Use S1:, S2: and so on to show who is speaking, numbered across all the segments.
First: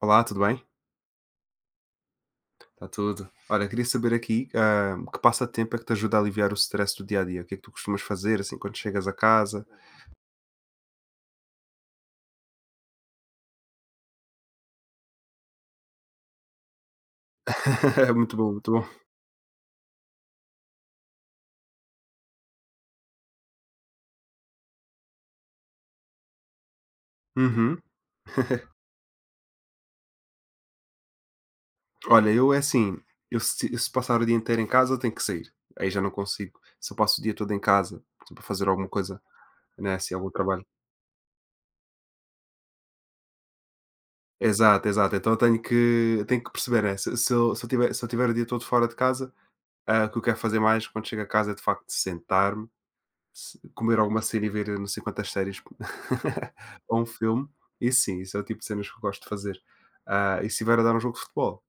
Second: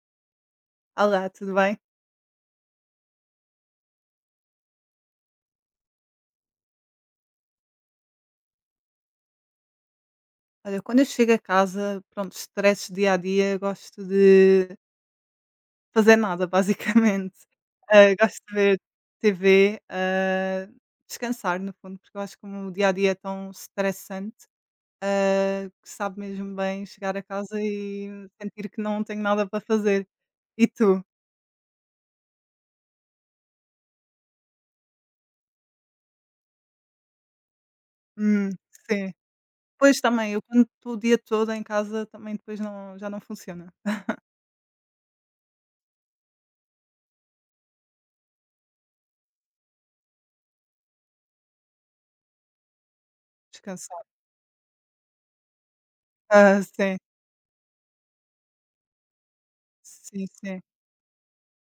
S1: Olá, tudo bem?
S2: Olá, tudo bem?
S1: Está tudo. Olha, queria saber aqui, que passatempo é que te ajuda a aliviar o stress do dia a dia? O que é que tu costumas fazer, assim, quando chegas a casa?
S2: Olha, quando eu chego a casa, pronto, estresses do dia a dia, gosto de fazer nada, basicamente. Ah,
S1: Muito
S2: gosto
S1: bom,
S2: de
S1: muito
S2: ver
S1: bom.
S2: TV, descansar, no fundo, porque eu acho que como o dia a dia é tão estressante, que sabe mesmo bem chegar a casa
S1: Uhum.
S2: e sentir que não tenho nada para fazer. E tu?
S1: Olha, eu é assim, eu se passar o dia inteiro em casa, eu tenho que sair. Aí já não consigo. Se eu passo o dia todo em casa, para
S2: Hum,
S1: fazer alguma
S2: sim.
S1: coisa, né,
S2: Pois
S1: assim, algum
S2: também, eu quando
S1: trabalho.
S2: estou o dia todo em casa, também depois não, já não funciona.
S1: Exato, exato. Então eu tenho que perceber, né, se se eu se eu tiver se eu tiver o dia todo fora de casa, o que eu quero fazer mais quando chego a casa é de facto sentar-me, comer
S2: Descansar.
S1: alguma cena e ver não sei quantas séries
S2: Ah, sim,
S1: ou um filme, e sim, isso é o tipo de cenas que eu gosto de fazer.
S2: sim,
S1: Ah, e se
S2: sim,
S1: estiver a dar um jogo de futebol,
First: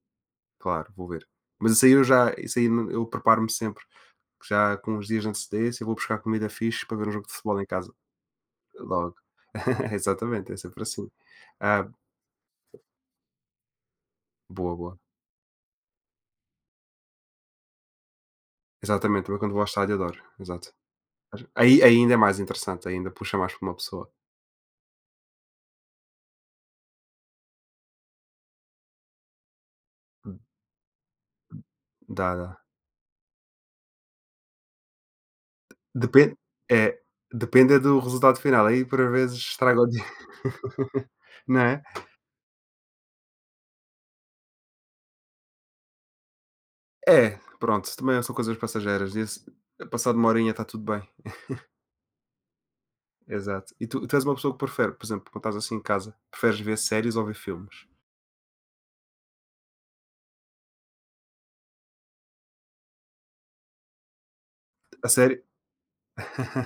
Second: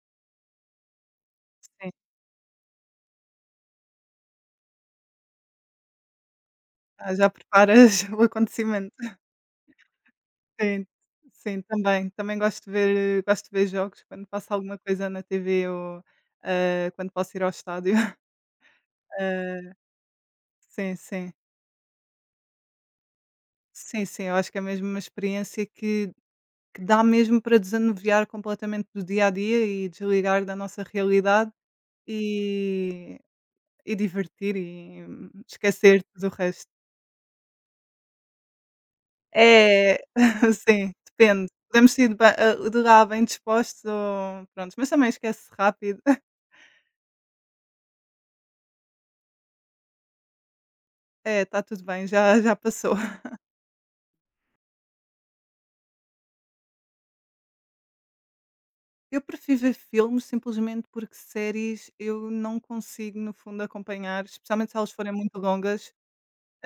S1: claro, vou ver. Mas isso
S2: sim.
S1: aí eu já, isso aí não- eu preparo-me sempre, já com uns dias de antecedência, eu vou buscar comida fixe para ver um
S2: Ah,
S1: jogo
S2: já
S1: de futebol em casa,
S2: preparas o acontecimento.
S1: logo. Exatamente, é sempre
S2: Sim,
S1: assim.
S2: sim,
S1: Ah,
S2: também. Também gosto de ver jogos quando passa
S1: boa,
S2: alguma
S1: boa.
S2: coisa na TV ou, quando posso ir ao estádio.
S1: Exatamente, também quando vou ao
S2: Hã,
S1: estádio adoro, exato.
S2: sim, sim.
S1: Aí ainda é mais interessante, ainda puxa mais para uma
S2: Sim,
S1: pessoa.
S2: sim, eu acho que é mesmo uma experiência que dá mesmo para desanuviar completamente do dia a dia e desligar da nossa realidade
S1: Dá, dá.
S2: e e divertir e esquecer tudo o
S1: depende
S2: resto.
S1: é, depende é do resultado final, aí por vezes estraga o
S2: É,
S1: dia.
S2: sim, depende.
S1: Não é?
S2: Podemos ir de lá bem dispostos ou prontos, mas também esquece rápido.
S1: É, pronto, também são coisas passageiras, isso passado uma horinha está tudo bem.
S2: É, está tudo bem, já já passou.
S1: Exato. E tu és uma pessoa que prefere, por exemplo, quando estás assim em casa, preferes ver séries ou ver filmes?
S2: Eu prefiro ver filmes simplesmente porque séries eu não consigo, no fundo, acompanhar, especialmente se elas
S1: A
S2: forem
S1: série
S2: muito longas,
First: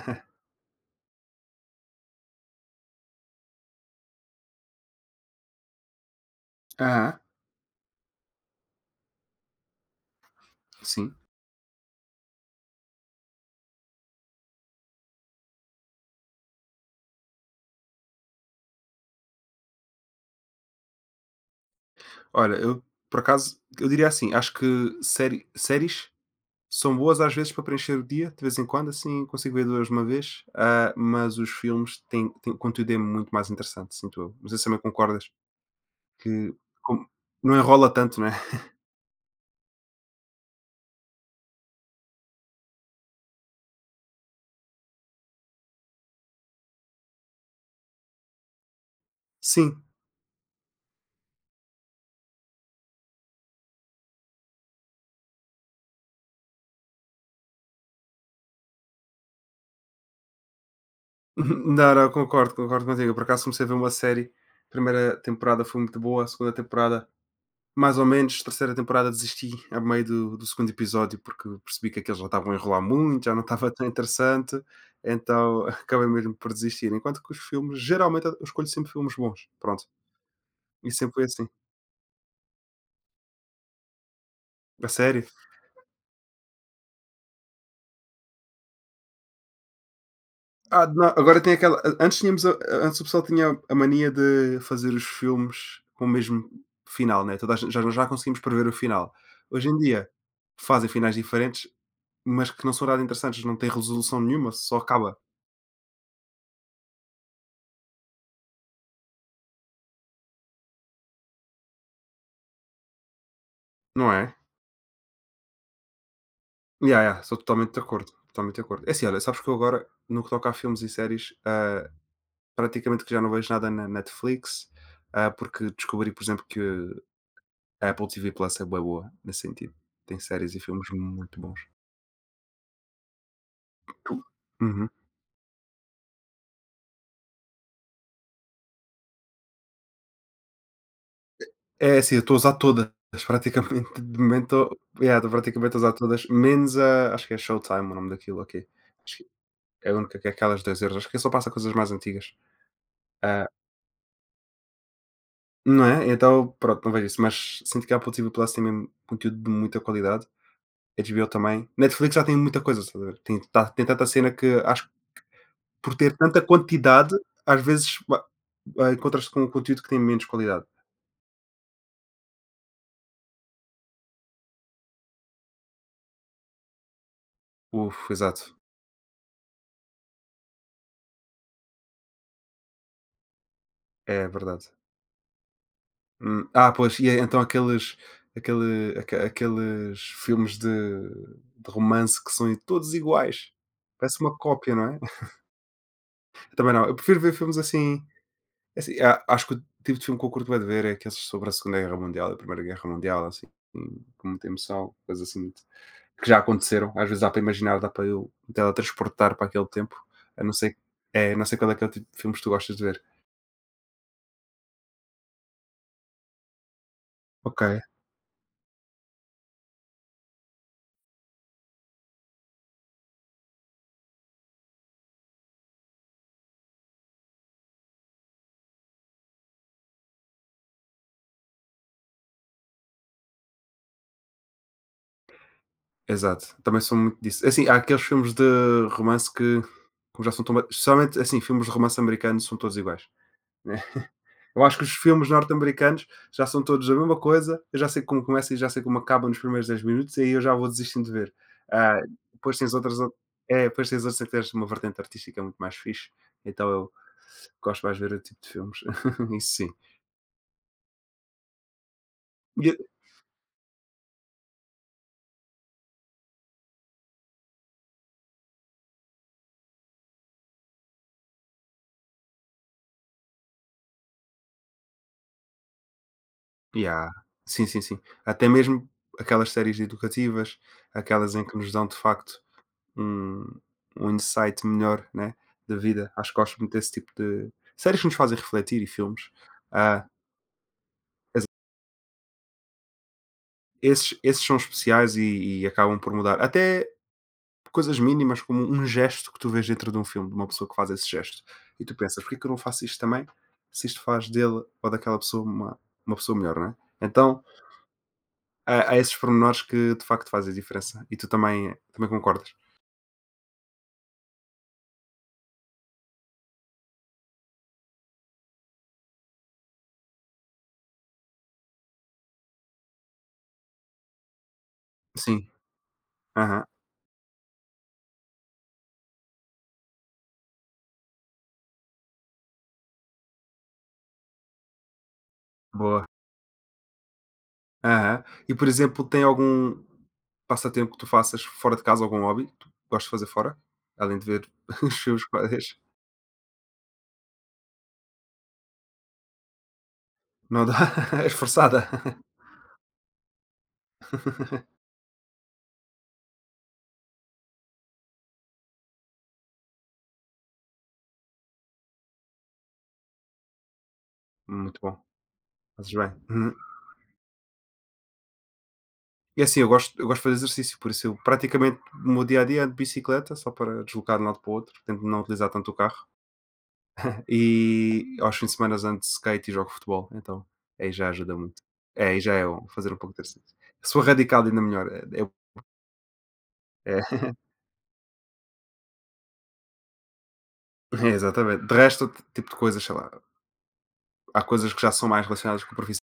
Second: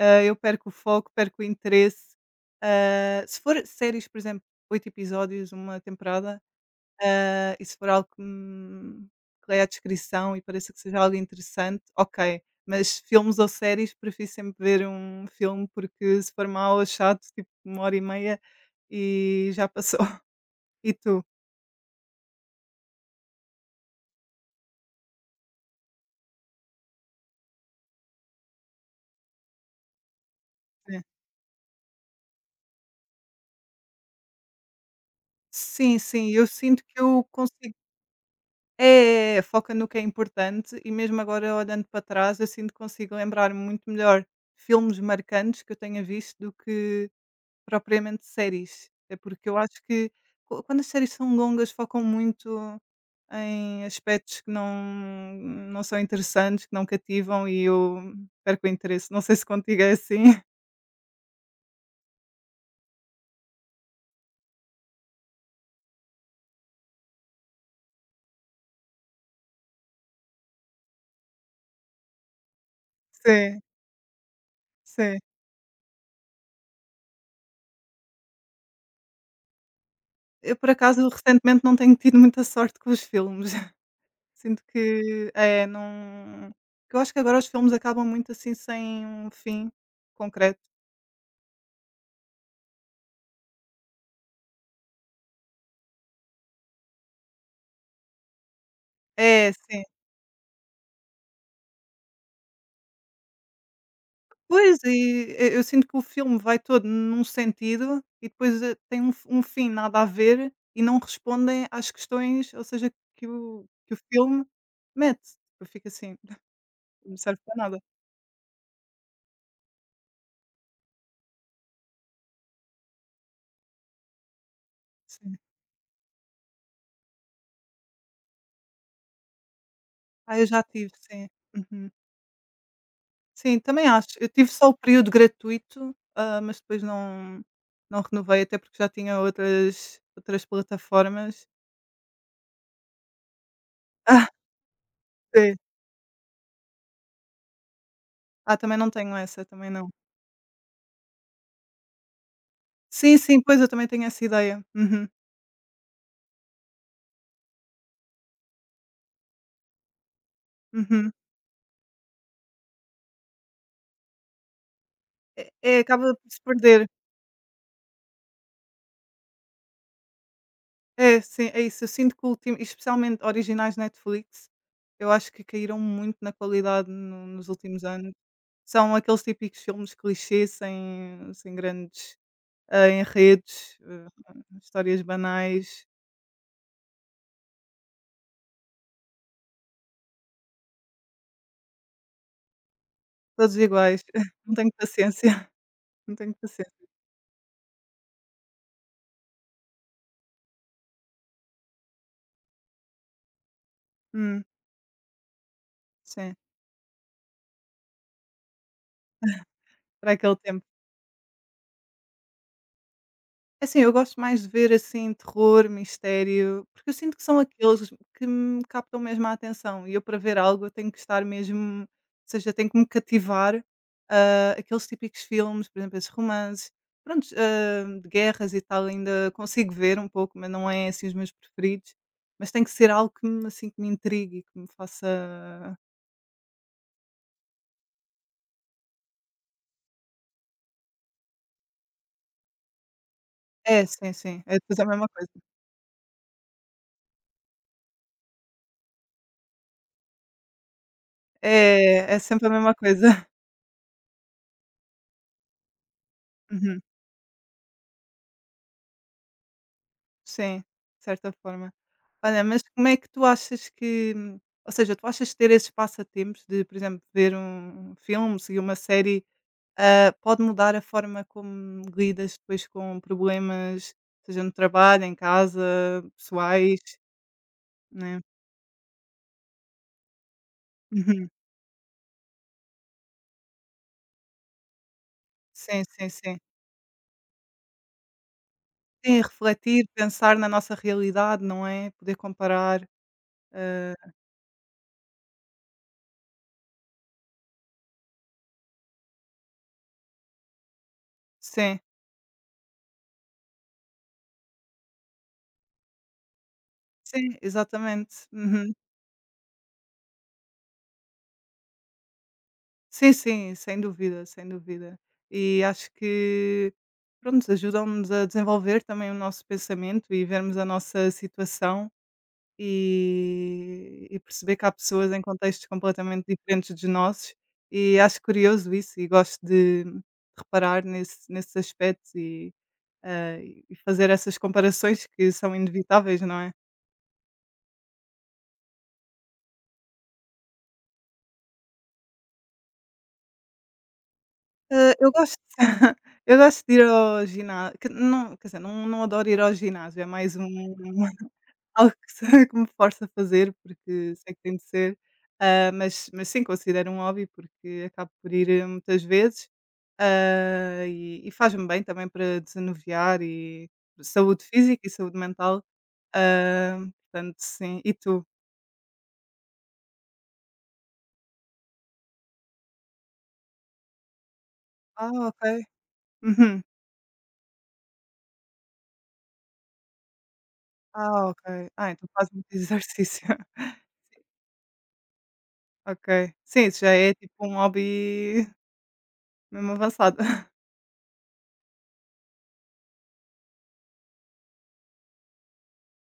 S2: eu perco o foco, perco o interesse. Se for séries, por exemplo, 8 episódios, uma temporada.
S1: Aham,
S2: E se for algo que me que leia a descrição e pareça que seja
S1: sim.
S2: algo interessante, ok. Mas filmes ou séries, prefiro sempre ver um filme, porque se for mau ou chato, tipo, uma hora e meia e já passou. E tu?
S1: Olha, eu por acaso, eu diria assim, acho que séries são boas às vezes para preencher o dia, de vez em quando, assim consigo ver 2 de uma vez,
S2: É.
S1: mas os filmes têm o conteúdo é muito mais interessante, sinto eu. Não sei se também concordas
S2: Sim, sim, eu
S1: que
S2: sinto que
S1: como
S2: eu
S1: não
S2: consigo
S1: enrola tanto, não é?
S2: é, foca no que é importante. E mesmo agora olhando para trás, eu sinto que consigo lembrar muito melhor filmes marcantes que eu tenha visto do que propriamente séries, é porque eu acho
S1: Sim.
S2: que qu quando as séries são longas focam muito em aspectos que não são interessantes, que não cativam e eu perco o interesse, não sei se contigo é assim?
S1: Não, não, concordo, concordo contigo. Por acaso comecei a ver uma série, a 1 temporada foi muito boa, a 2 temporada mais ou menos, terceira temporada desisti a meio do segundo episódio, porque percebi que aqueles já estavam a enrolar muito, já não
S2: Sim,
S1: estava tão interessante,
S2: sim.
S1: então acabei mesmo por desistir. Enquanto que os filmes, geralmente eu escolho sempre filmes bons, pronto,
S2: Eu por
S1: e
S2: acaso
S1: sempre foi assim.
S2: recentemente não tenho tido muita sorte com os filmes, sinto
S1: A sério?
S2: que é, não, que eu acho que agora os filmes acabam muito assim sem um fim concreto.
S1: Ah, não, agora tem aquela antes tínhamos a antes o pessoal tinha a mania de fazer os filmes com o mesmo final, né, toda a gente já conseguimos prever o final.
S2: É,
S1: Hoje em
S2: sim.
S1: dia, fazem finais diferentes, mas que não são nada interessantes, não têm resolução nenhuma, só
S2: Pois,
S1: acaba,
S2: e eu sinto que o filme vai todo num sentido e depois, tem um f um fim nada a ver e não respondem às questões, ou seja, que o
S1: não é?
S2: filme mete. Eu fico assim:
S1: Ya,
S2: "Não
S1: ya, sou
S2: serve para
S1: totalmente de
S2: nada".
S1: acordo, totalmente de acordo. É assim, olha, sabes que eu agora, no que toca a filmes e séries, praticamente que já não vejo nada na Netflix,
S2: Sim.
S1: porque descobri, por exemplo, que a Apple TV Plus é boa boa, nesse sentido. Tem
S2: Ah, eu
S1: séries e
S2: já
S1: filmes
S2: tive, sim.
S1: muito bons.
S2: Uhum. Sim, também acho.
S1: Tu-
S2: Eu tive só o
S1: Uhum.
S2: período gratuito, mas depois não renovei, até porque já tinha outras plataformas.
S1: É assim, eu estou a usar todas, praticamente, de
S2: Ah,
S1: momento, yeah, estou
S2: sim.
S1: praticamente a usar todas, menos a, acho que é Showtime o nome daquilo,
S2: Ah,
S1: ok.
S2: também não tenho
S1: Acho que
S2: essa, também não.
S1: é a única que é aquelas 2 euros, acho que só passa coisas mais antigas.
S2: Sim, sim,
S1: Ah,
S2: pois, eu também tenho essa ideia. Uhum,
S1: não é? Então, pronto, não vejo isso, mas sinto que a Apple TV+ tem mesmo conteúdo de muita qualidade,
S2: uhum.
S1: HBO também. Netflix já tem muita coisa, estás a ver? Tem tanta cena que acho que
S2: É,
S1: por
S2: acaba
S1: ter
S2: por se
S1: tanta
S2: perder.
S1: quantidade, às vezes encontras-te com um conteúdo que tem menos qualidade.
S2: É, sim, é isso. Eu sinto que o ultim especialmente originais Netflix, eu acho que caíram muito na qualidade no nos últimos
S1: Uf,
S2: anos.
S1: exato,
S2: São aqueles típicos filmes clichê sem grandes, enredos,
S1: é verdade.
S2: histórias banais,
S1: Ah, pois, e é então aqueles aquele aque aqueles filmes de romance que são todos iguais.
S2: todos iguais.
S1: Parece uma
S2: Não tenho
S1: cópia, não é?
S2: paciência, não tenho
S1: Também não,
S2: paciência.
S1: eu prefiro ver filmes assim. É assim, a acho que o tipo de filme que eu curto bué de ver é aqueles sobre a Segunda Guerra Mundial e a Primeira Guerra Mundial, assim, com
S2: Hum,
S1: muita emoção, coisas assim, que
S2: sim,
S1: já aconteceram. Às vezes dá para imaginar, dá para eu me teletransportar para aquele tempo.
S2: para aquele
S1: Eu não
S2: tempo.
S1: sei é, não sei qual é aquele tipo de filmes que tu gostas de ver.
S2: É assim, eu gosto mais de ver, assim, terror, mistério, porque eu sinto que são
S1: Ok,
S2: aqueles que me captam mesmo a atenção e eu para ver algo eu tenho que estar mesmo, ou seja, tenho que me cativar, aqueles típicos filmes, por exemplo, esses romances, pronto, de guerras e tal ainda consigo ver um pouco, mas não é, assim, os meus preferidos, mas tem que ser algo que me, assim, que me intrigue, que me faça
S1: exato. Também são muito disso. É assim, há aqueles filmes de romance que, como já são tão, especialmente, assim, filmes de romance americanos são todos iguais, né?
S2: é, sim, sim, é
S1: Eu acho
S2: depois
S1: que
S2: a
S1: os
S2: mesma coisa.
S1: filmes norte-americanos já são todos a mesma coisa, eu já sei como começa e já sei como acaba nos primeiros 10 minutos, e aí eu já vou desistindo de ver. Ah,
S2: É, é sempre a
S1: depois tens
S2: mesma
S1: outras, ou-
S2: coisa.
S1: é, depois tens outras em que tens uma vertente artística muito mais fixe, então eu gosto mais de ver o tipo de filmes, isso sim.
S2: Sim, de certa forma. Olha, mas
S1: E
S2: como é que tu achas que, ou seja, tu achas que ter esses passatempos de, por exemplo, ver um filme, seguir uma série, pode mudar a forma como lidas depois com problemas, seja no trabalho, em casa, pessoais,
S1: Yeah. Sim, sim, sim.
S2: né?
S1: Até mesmo aquelas séries educativas,
S2: Uhum.
S1: aquelas em que nos dão de facto um, um insight melhor, né, da
S2: Sim, sim,
S1: vida. Acho que
S2: sim.
S1: gosto muito desse tipo de séries que nos fazem refletir e
S2: Sim,
S1: filmes.
S2: refletir,
S1: Ah,
S2: pensar na nossa realidade, não é? Poder comparar, ah,
S1: esses são especiais e acabam por mudar. Até coisas mínimas, como um gesto que tu vês dentro de um filme, de uma pessoa que faz esse gesto.
S2: sim,
S1: E tu pensas, porquê que eu não faço isto também? Se isto faz dele ou daquela pessoa uma pessoa melhor, não é?
S2: sim,
S1: Então,
S2: exatamente. Uhum.
S1: há esses pormenores que de facto fazem a diferença. E tu também, também concordas?
S2: Sim, sim, sem dúvida, sem dúvida. E acho que, pronto, ajudam-nos a desenvolver também o nosso pensamento e vermos a nossa situação e, perceber que há pessoas em
S1: Sim.
S2: contextos completamente
S1: Aham.
S2: diferentes dos nossos. E acho curioso isso e gosto de reparar nesse, nesses aspectos e fazer essas comparações que são
S1: Boa.
S2: inevitáveis, não é?
S1: Aham. E, por exemplo, tem algum passatempo que tu faças fora de casa, algum hobby que tu gostas de fazer fora? Além de ver
S2: Ah,
S1: os
S2: eu
S1: filmes que
S2: gosto.
S1: fazes?
S2: Eu gosto de ir ao ginásio, não, quer dizer, não, não adoro ir ao ginásio, é mais
S1: Não
S2: um.
S1: dá? És forçada.
S2: Algo que se que me força a fazer, porque sei que tem de ser, mas sim, considero um hobby, porque acabo por ir, muitas vezes, e faz-me bem também para desanuviar e saúde
S1: Muito
S2: física e
S1: bom,
S2: saúde mental,
S1: fazes bem. Uhum.
S2: ah, portanto sim. E tu?
S1: E assim, eu gosto de fazer exercício, por isso eu praticamente o meu dia a dia é de bicicleta, só para deslocar de um lado para o outro, tento
S2: Ah,
S1: não
S2: ok.
S1: utilizar tanto o carro.
S2: Uhum.
S1: E aos fins de semana ando de skate e jogo futebol, então aí já
S2: Ah,
S1: ajuda
S2: ok.
S1: muito.
S2: Ah,
S1: É,
S2: então
S1: aí
S2: fazes
S1: já é
S2: muito
S1: bom fazer um pouco de
S2: exercício.
S1: exercício. Se for radical, ainda melhor. É, é-
S2: Ok. Sim, isso já é
S1: é-
S2: tipo um hobby mesmo avançado.
S1: Exatamente. De resto, outro tipo de coisas, sei lá, há coisas que já são mais relacionadas com a profissão.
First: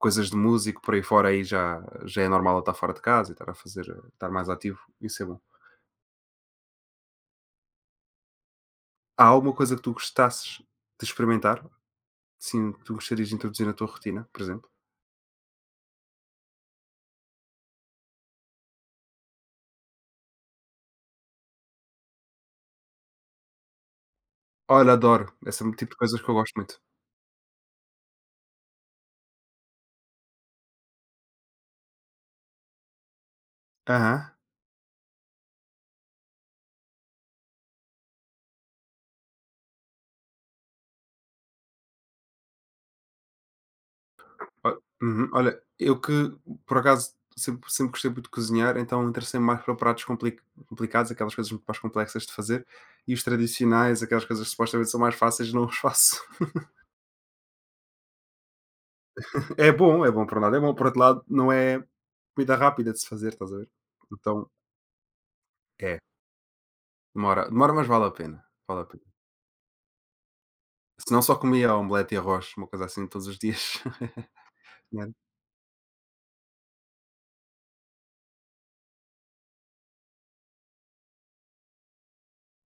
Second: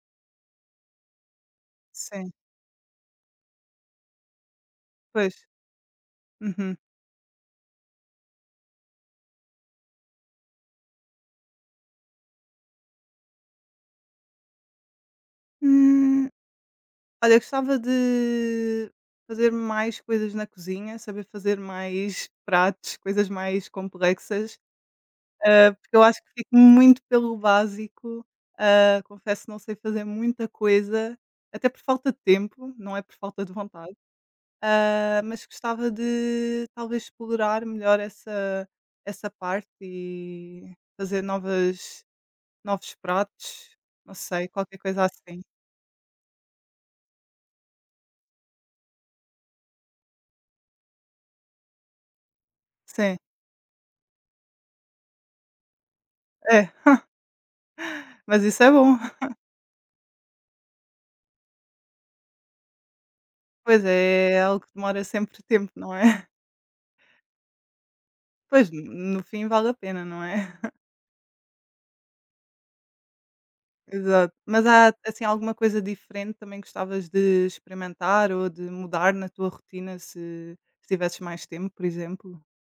S1: Coisas de músico por aí fora, aí já é
S2: Sim,
S1: normal eu estar fora de casa e estar a fazer, estar mais ativo, isso é bom.
S2: pois. Uhum.
S1: Há alguma coisa que tu gostasses de experimentar? Sim, tu gostarias de introduzir na tua rotina, por exemplo?
S2: Hum. Olha, eu gostava de fazer mais coisas na cozinha, saber fazer mais pratos, coisas mais complexas,
S1: Olha, adoro. Esse é o tipo de
S2: porque eu acho
S1: coisas que
S2: que
S1: eu gosto
S2: fico
S1: muito.
S2: muito pelo básico. Confesso que não sei fazer muita coisa, até por falta de tempo, não é por falta de vontade.
S1: Aham.
S2: Mas gostava de talvez explorar melhor essa parte e fazer novas, novos pratos, não sei, qualquer
S1: Ol
S2: coisa
S1: Uhum.
S2: assim.
S1: Olha, eu que por acaso sempre gostei muito de cozinhar, então interessei-me mais para pratos complicados, aquelas coisas muito mais complexas de fazer, e
S2: Sim,
S1: os tradicionais, aquelas coisas que supostamente são mais fáceis, não os faço.
S2: é, mas isso é bom.
S1: É bom por um lado, é bom, por outro lado, não é comida rápida de se fazer, estás a ver?
S2: Pois é, é
S1: Então
S2: algo que demora sempre tempo, não
S1: é,
S2: é?
S1: demora demora, mas vale a pena,
S2: Pois,
S1: vale a pena.
S2: no fim vale a pena, não é?
S1: Se não só comia omelete e arroz, uma coisa assim todos os dias.
S2: Exato. Mas há,
S1: Né.
S2: assim, alguma coisa diferente também gostavas de experimentar ou de mudar na tua rotina se tivesses mais tempo, por exemplo?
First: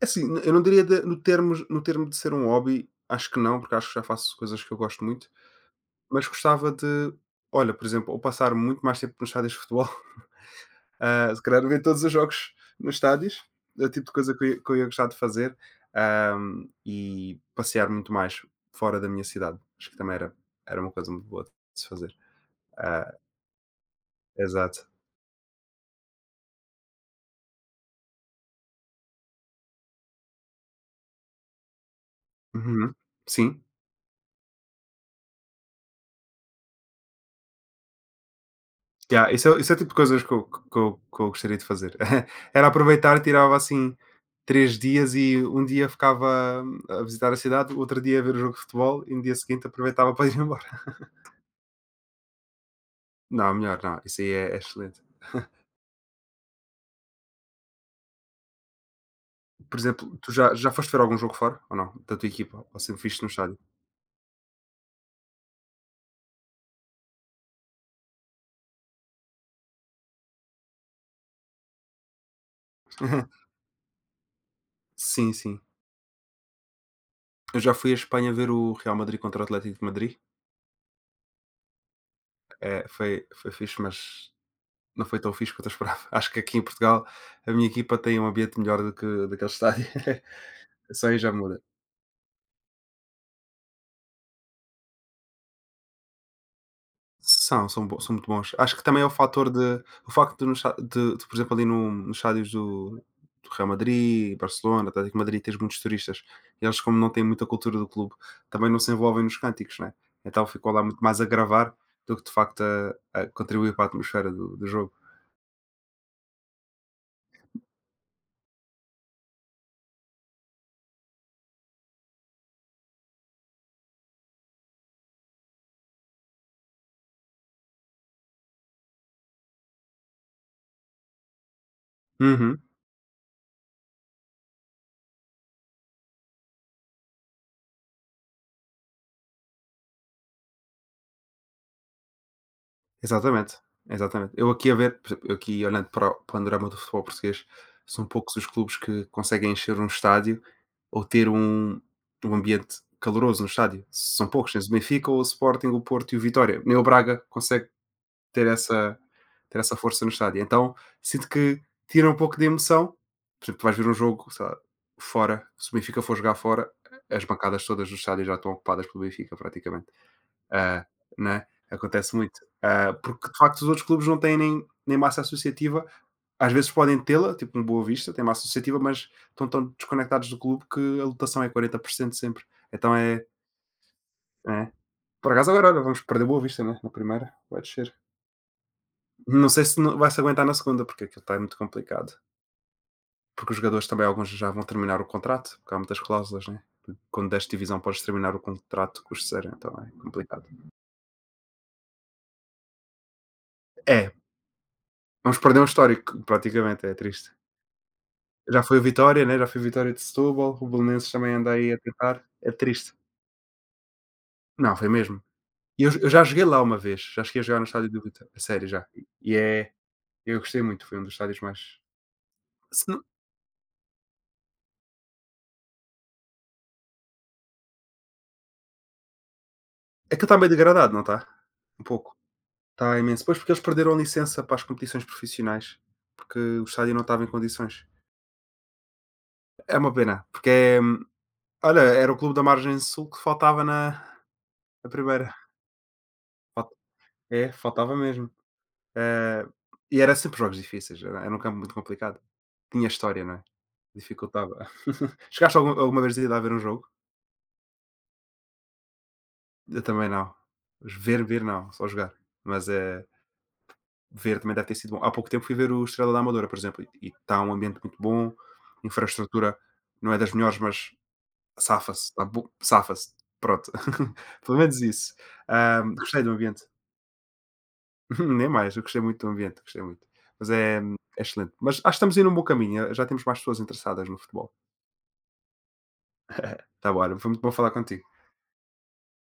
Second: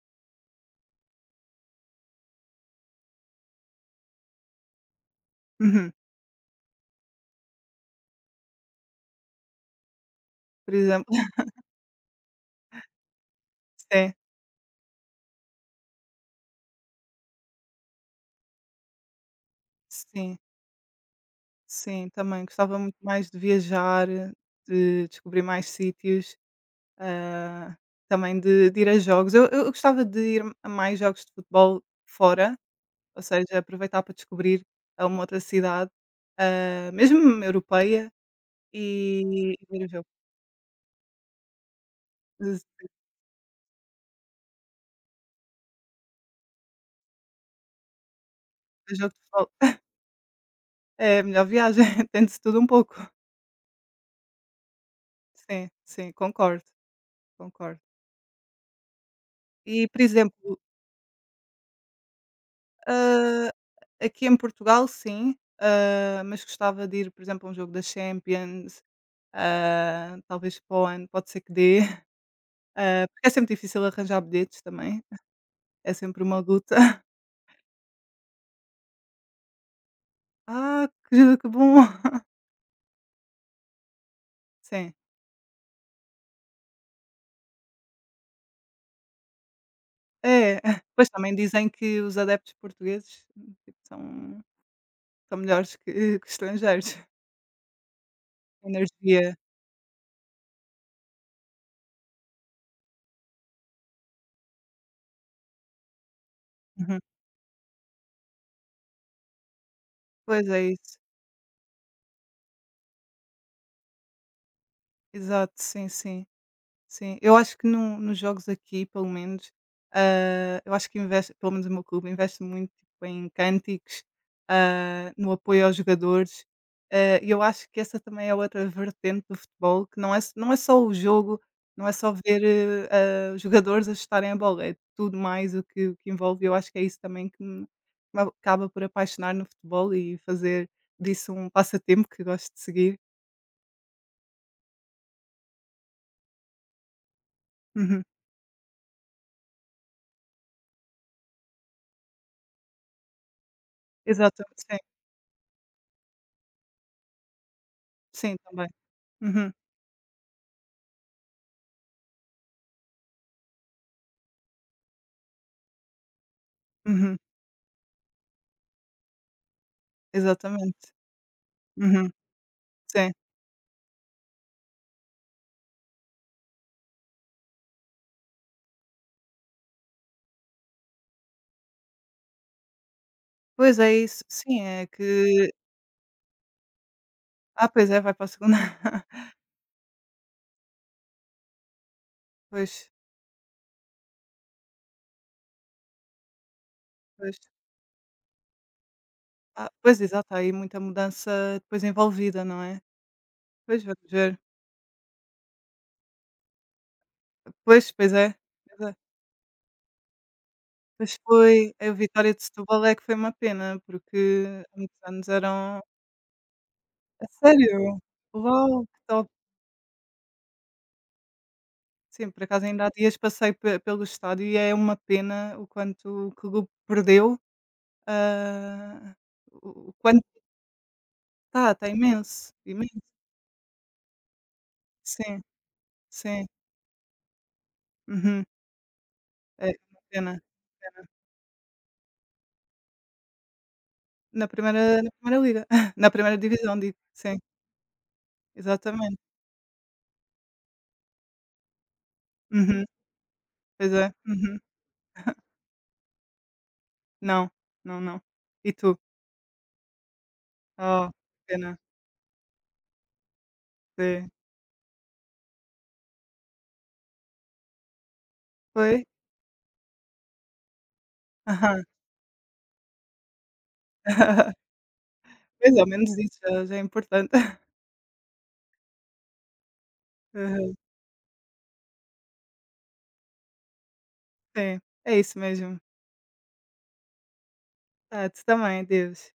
S1: É assim, n eu não diria de no termos no termo de ser um hobby, acho que não, porque acho que já faço coisas que eu gosto muito,
S2: Uhum.
S1: mas gostava de olha, por exemplo, ou passar muito mais tempo nos estádios de futebol,
S2: Por exemplo
S1: se calhar ver todos os jogos nos estádios, é o tipo de
S2: sim,
S1: coisa que eu ia gostar de fazer, ah, e passear muito mais fora da minha cidade. Acho que também era
S2: sim,
S1: era uma coisa muito boa de se
S2: sim,
S1: fazer.
S2: também gostava muito
S1: Ah,
S2: mais de viajar,
S1: exato.
S2: de descobrir mais sítios, ah, também de ir a jogos. Eu gostava de ir a mais jogos de futebol fora.
S1: Uhum.
S2: Ou seja,
S1: Sim.
S2: aproveitar para descobrir a uma outra cidade, mesmo europeia,
S1: Yeah, isso
S2: e
S1: é
S2: e
S1: isso é o
S2: ver
S1: tipo
S2: o
S1: de
S2: jogo.
S1: coisas que eu gostaria de fazer.
S2: Ex
S1: Era aproveitar, tirava, assim, 3 dias e um dia ficava a visitar a cidade, outro dia a ver o jogo de
S2: O
S1: futebol
S2: jogo
S1: e
S2: de
S1: no dia seguinte
S2: futebol.
S1: aproveitava para ir embora.
S2: É a melhor viagem, tem de tudo um pouco.
S1: Não, melhor não, isso aí é excelente.
S2: Sim, sim, concordo, concordo.
S1: Por
S2: E, por
S1: exemplo, tu já
S2: exemplo,
S1: já foste ver algum jogo fora ou não, da tua equipa? Ou sempre viste no
S2: ah,
S1: estádio?
S2: aqui em Portugal sim, mas gostava de ir, por exemplo, a um jogo da Champions, talvez para o ano, pode ser que dê, porque é sempre difícil arranjar bilhetes também,
S1: Sim, sim.
S2: é sempre uma luta.
S1: Eu já fui à Espanha ver o Real Madrid contra o Atlético de Madrid.
S2: Ah, que bom!
S1: Foi fixe, mas
S2: Sim.
S1: não foi tão fixe quanto eu esperava. Acho que aqui em Portugal a minha equipa tem um ambiente melhor do que daquele estádio.
S2: É,
S1: Só
S2: pois
S1: aí já
S2: também
S1: muda.
S2: dizem que os adeptos portugueses, tipo, são melhores que que estrangeiros.
S1: São muito bons. Acho que também é
S2: Energia.
S1: o facto de no esta de, por exemplo, ali no nos estádios do Real Madrid, Barcelona, Atlético de Madrid, tens muitos turistas. E eles, como
S2: Uhum.
S1: não têm muita cultura do clube, também não se envolvem nos cânticos, né. Então
S2: Pois é
S1: ficou lá muito
S2: isso.
S1: mais a gravar do que de facto a contribuir para a atmosfera do jogo.
S2: Exato, sim, sim. Sim, eu acho que no nos jogos aqui, pelo menos, eu acho que investe pelo menos o meu clube, investe muito tipo, em cânticos, no apoio aos jogadores, e eu acho que essa também é outra vertente do futebol, que não é não é só o jogo, não é só ver,
S1: Uhum.
S2: os jogadores a chutarem a bola, é tudo mais o que envolve, eu acho que é isso também que me acaba por apaixonar no futebol e fazer disso um passatempo que gosto de seguir.
S1: Exatamente, exatamente. Eu aqui a ver, por exemplo, eu aqui olhando para o panorama do futebol português, são
S2: Uhum.
S1: poucos os clubes que conseguem encher um estádio ou ter um ambiente caloroso no estádio. São poucos,
S2: Exatamente,
S1: tens o
S2: sim,
S1: Benfica, o Sporting, o Porto e o Vitória. Nem o Braga consegue
S2: sim,
S1: ter
S2: também.
S1: essa,
S2: Uhum,
S1: ter essa força no estádio. Então sinto que tira um pouco de emoção. Por exemplo, tu vais ver um jogo, sei lá, fora, se o Benfica for jogar fora,
S2: uhum.
S1: as bancadas todas do estádio já estão ocupadas pelo Benfica, praticamente.
S2: Exatamente.
S1: Ah, né,
S2: Uhum,
S1: acontece muito. Ah,
S2: sim.
S1: porque de facto os outros clubes não têm nem massa associativa, às vezes podem tê-la, tipo no Boa Vista tem massa associativa, mas estão tão desconectados do clube que a lotação é 40% sempre. Então é
S2: Pois é isso. Sim,
S1: é.
S2: é
S1: Por acaso
S2: que
S1: agora olha, vamos perder Boa Vista, né, na primeira, vai
S2: pois
S1: descer.
S2: é, vai para a segunda.
S1: Não sei se no vai se aguentar na segunda, porque aquilo está muito complicado.
S2: Pois,
S1: Porque os jogadores também alguns já vão terminar o contrato, porque há muitas cláusulas, né. Quando
S2: pois.
S1: desce divisão podes terminar o contrato com os de
S2: Ah,
S1: então
S2: pois,
S1: é
S2: exato, há
S1: complicado.
S2: aí muita mudança depois envolvida, não é? Pois, vamos
S1: É,
S2: ver.
S1: vamos perder um histórico praticamente, é triste.
S2: Pois, pois é,
S1: Já foi
S2: pois
S1: o
S2: é.
S1: Vitória, né, já foi o Vitória de Setúbal, o Belenenses
S2: Pois
S1: também anda
S2: foi,
S1: aí a
S2: a
S1: tentar.
S2: Vitória de
S1: É
S2: Setúbal
S1: triste.
S2: é que foi uma pena, porque
S1: Não,
S2: há
S1: foi
S2: muitos
S1: mesmo.
S2: anos eram.
S1: E eu já joguei lá uma vez, já
S2: A
S1: cheguei a jogar no estádio
S2: sério?
S1: do Vitória, a sério
S2: Uau,
S1: já.
S2: que
S1: E
S2: top.
S1: e é eu gostei muito, foi um dos estádios mais
S2: Sim, por acaso ainda
S1: se
S2: há
S1: não
S2: dias passei pe pelo estádio e é uma pena o quanto que o clube perdeu, hã, o
S1: aquilo
S2: quanto.
S1: está meio degradado, não está?
S2: Tá,
S1: Um
S2: tá
S1: pouco.
S2: imenso,
S1: Está
S2: imenso.
S1: imenso. Pois, porque eles perderam a licença para as competições
S2: Sim,
S1: profissionais, porque
S2: sim.
S1: o estádio não estava em condições.
S2: Uhum. É
S1: É uma
S2: uma
S1: pena,
S2: pena.
S1: porque olha, era o clube da margem sul que faltava na
S2: Na primeira
S1: na
S2: na
S1: primeira.
S2: primeira liga, na primeira
S1: Fal
S2: divisão, digo. Sim,
S1: é, faltava mesmo.
S2: exatamente.
S1: Eh, e era sempre jogos difíceis, era um campo muito complicado.
S2: Uhum.
S1: Tinha história, não é?
S2: Pois é.
S1: Dificultava.
S2: Uhum.
S1: Chegaste alguma vez a ver um jogo?
S2: Não, não, não. E tu?
S1: Eu também não.
S2: Oh,
S1: Ver, ver
S2: que
S1: não,
S2: pena.
S1: só jogar. Mas, é
S2: Sim.
S1: ver também deve ter sido bom. Há pouco tempo fui ver o Estrela da Amadora, por exemplo, e está um ambiente muito bom,
S2: Foi?
S1: infraestrutura não é das melhores, mas
S2: Aham.
S1: safa-se, está bo safa-se. Pronto, pelo menos isso.
S2: Pois, ao
S1: Ahm,
S2: menos
S1: gostei do
S2: isso
S1: ambiente.
S2: já já é importante.
S1: Nem mais, eu gostei muito do ambiente, gostei muito. Mas
S2: Aham.
S1: é excelente. Mas acho que estamos a um bom caminho, já temos mais pessoas interessadas no futebol.
S2: Sim, é isso mesmo.
S1: Está bom, olha, foi muito bom falar contigo.
S2: Tá, tu também, Deus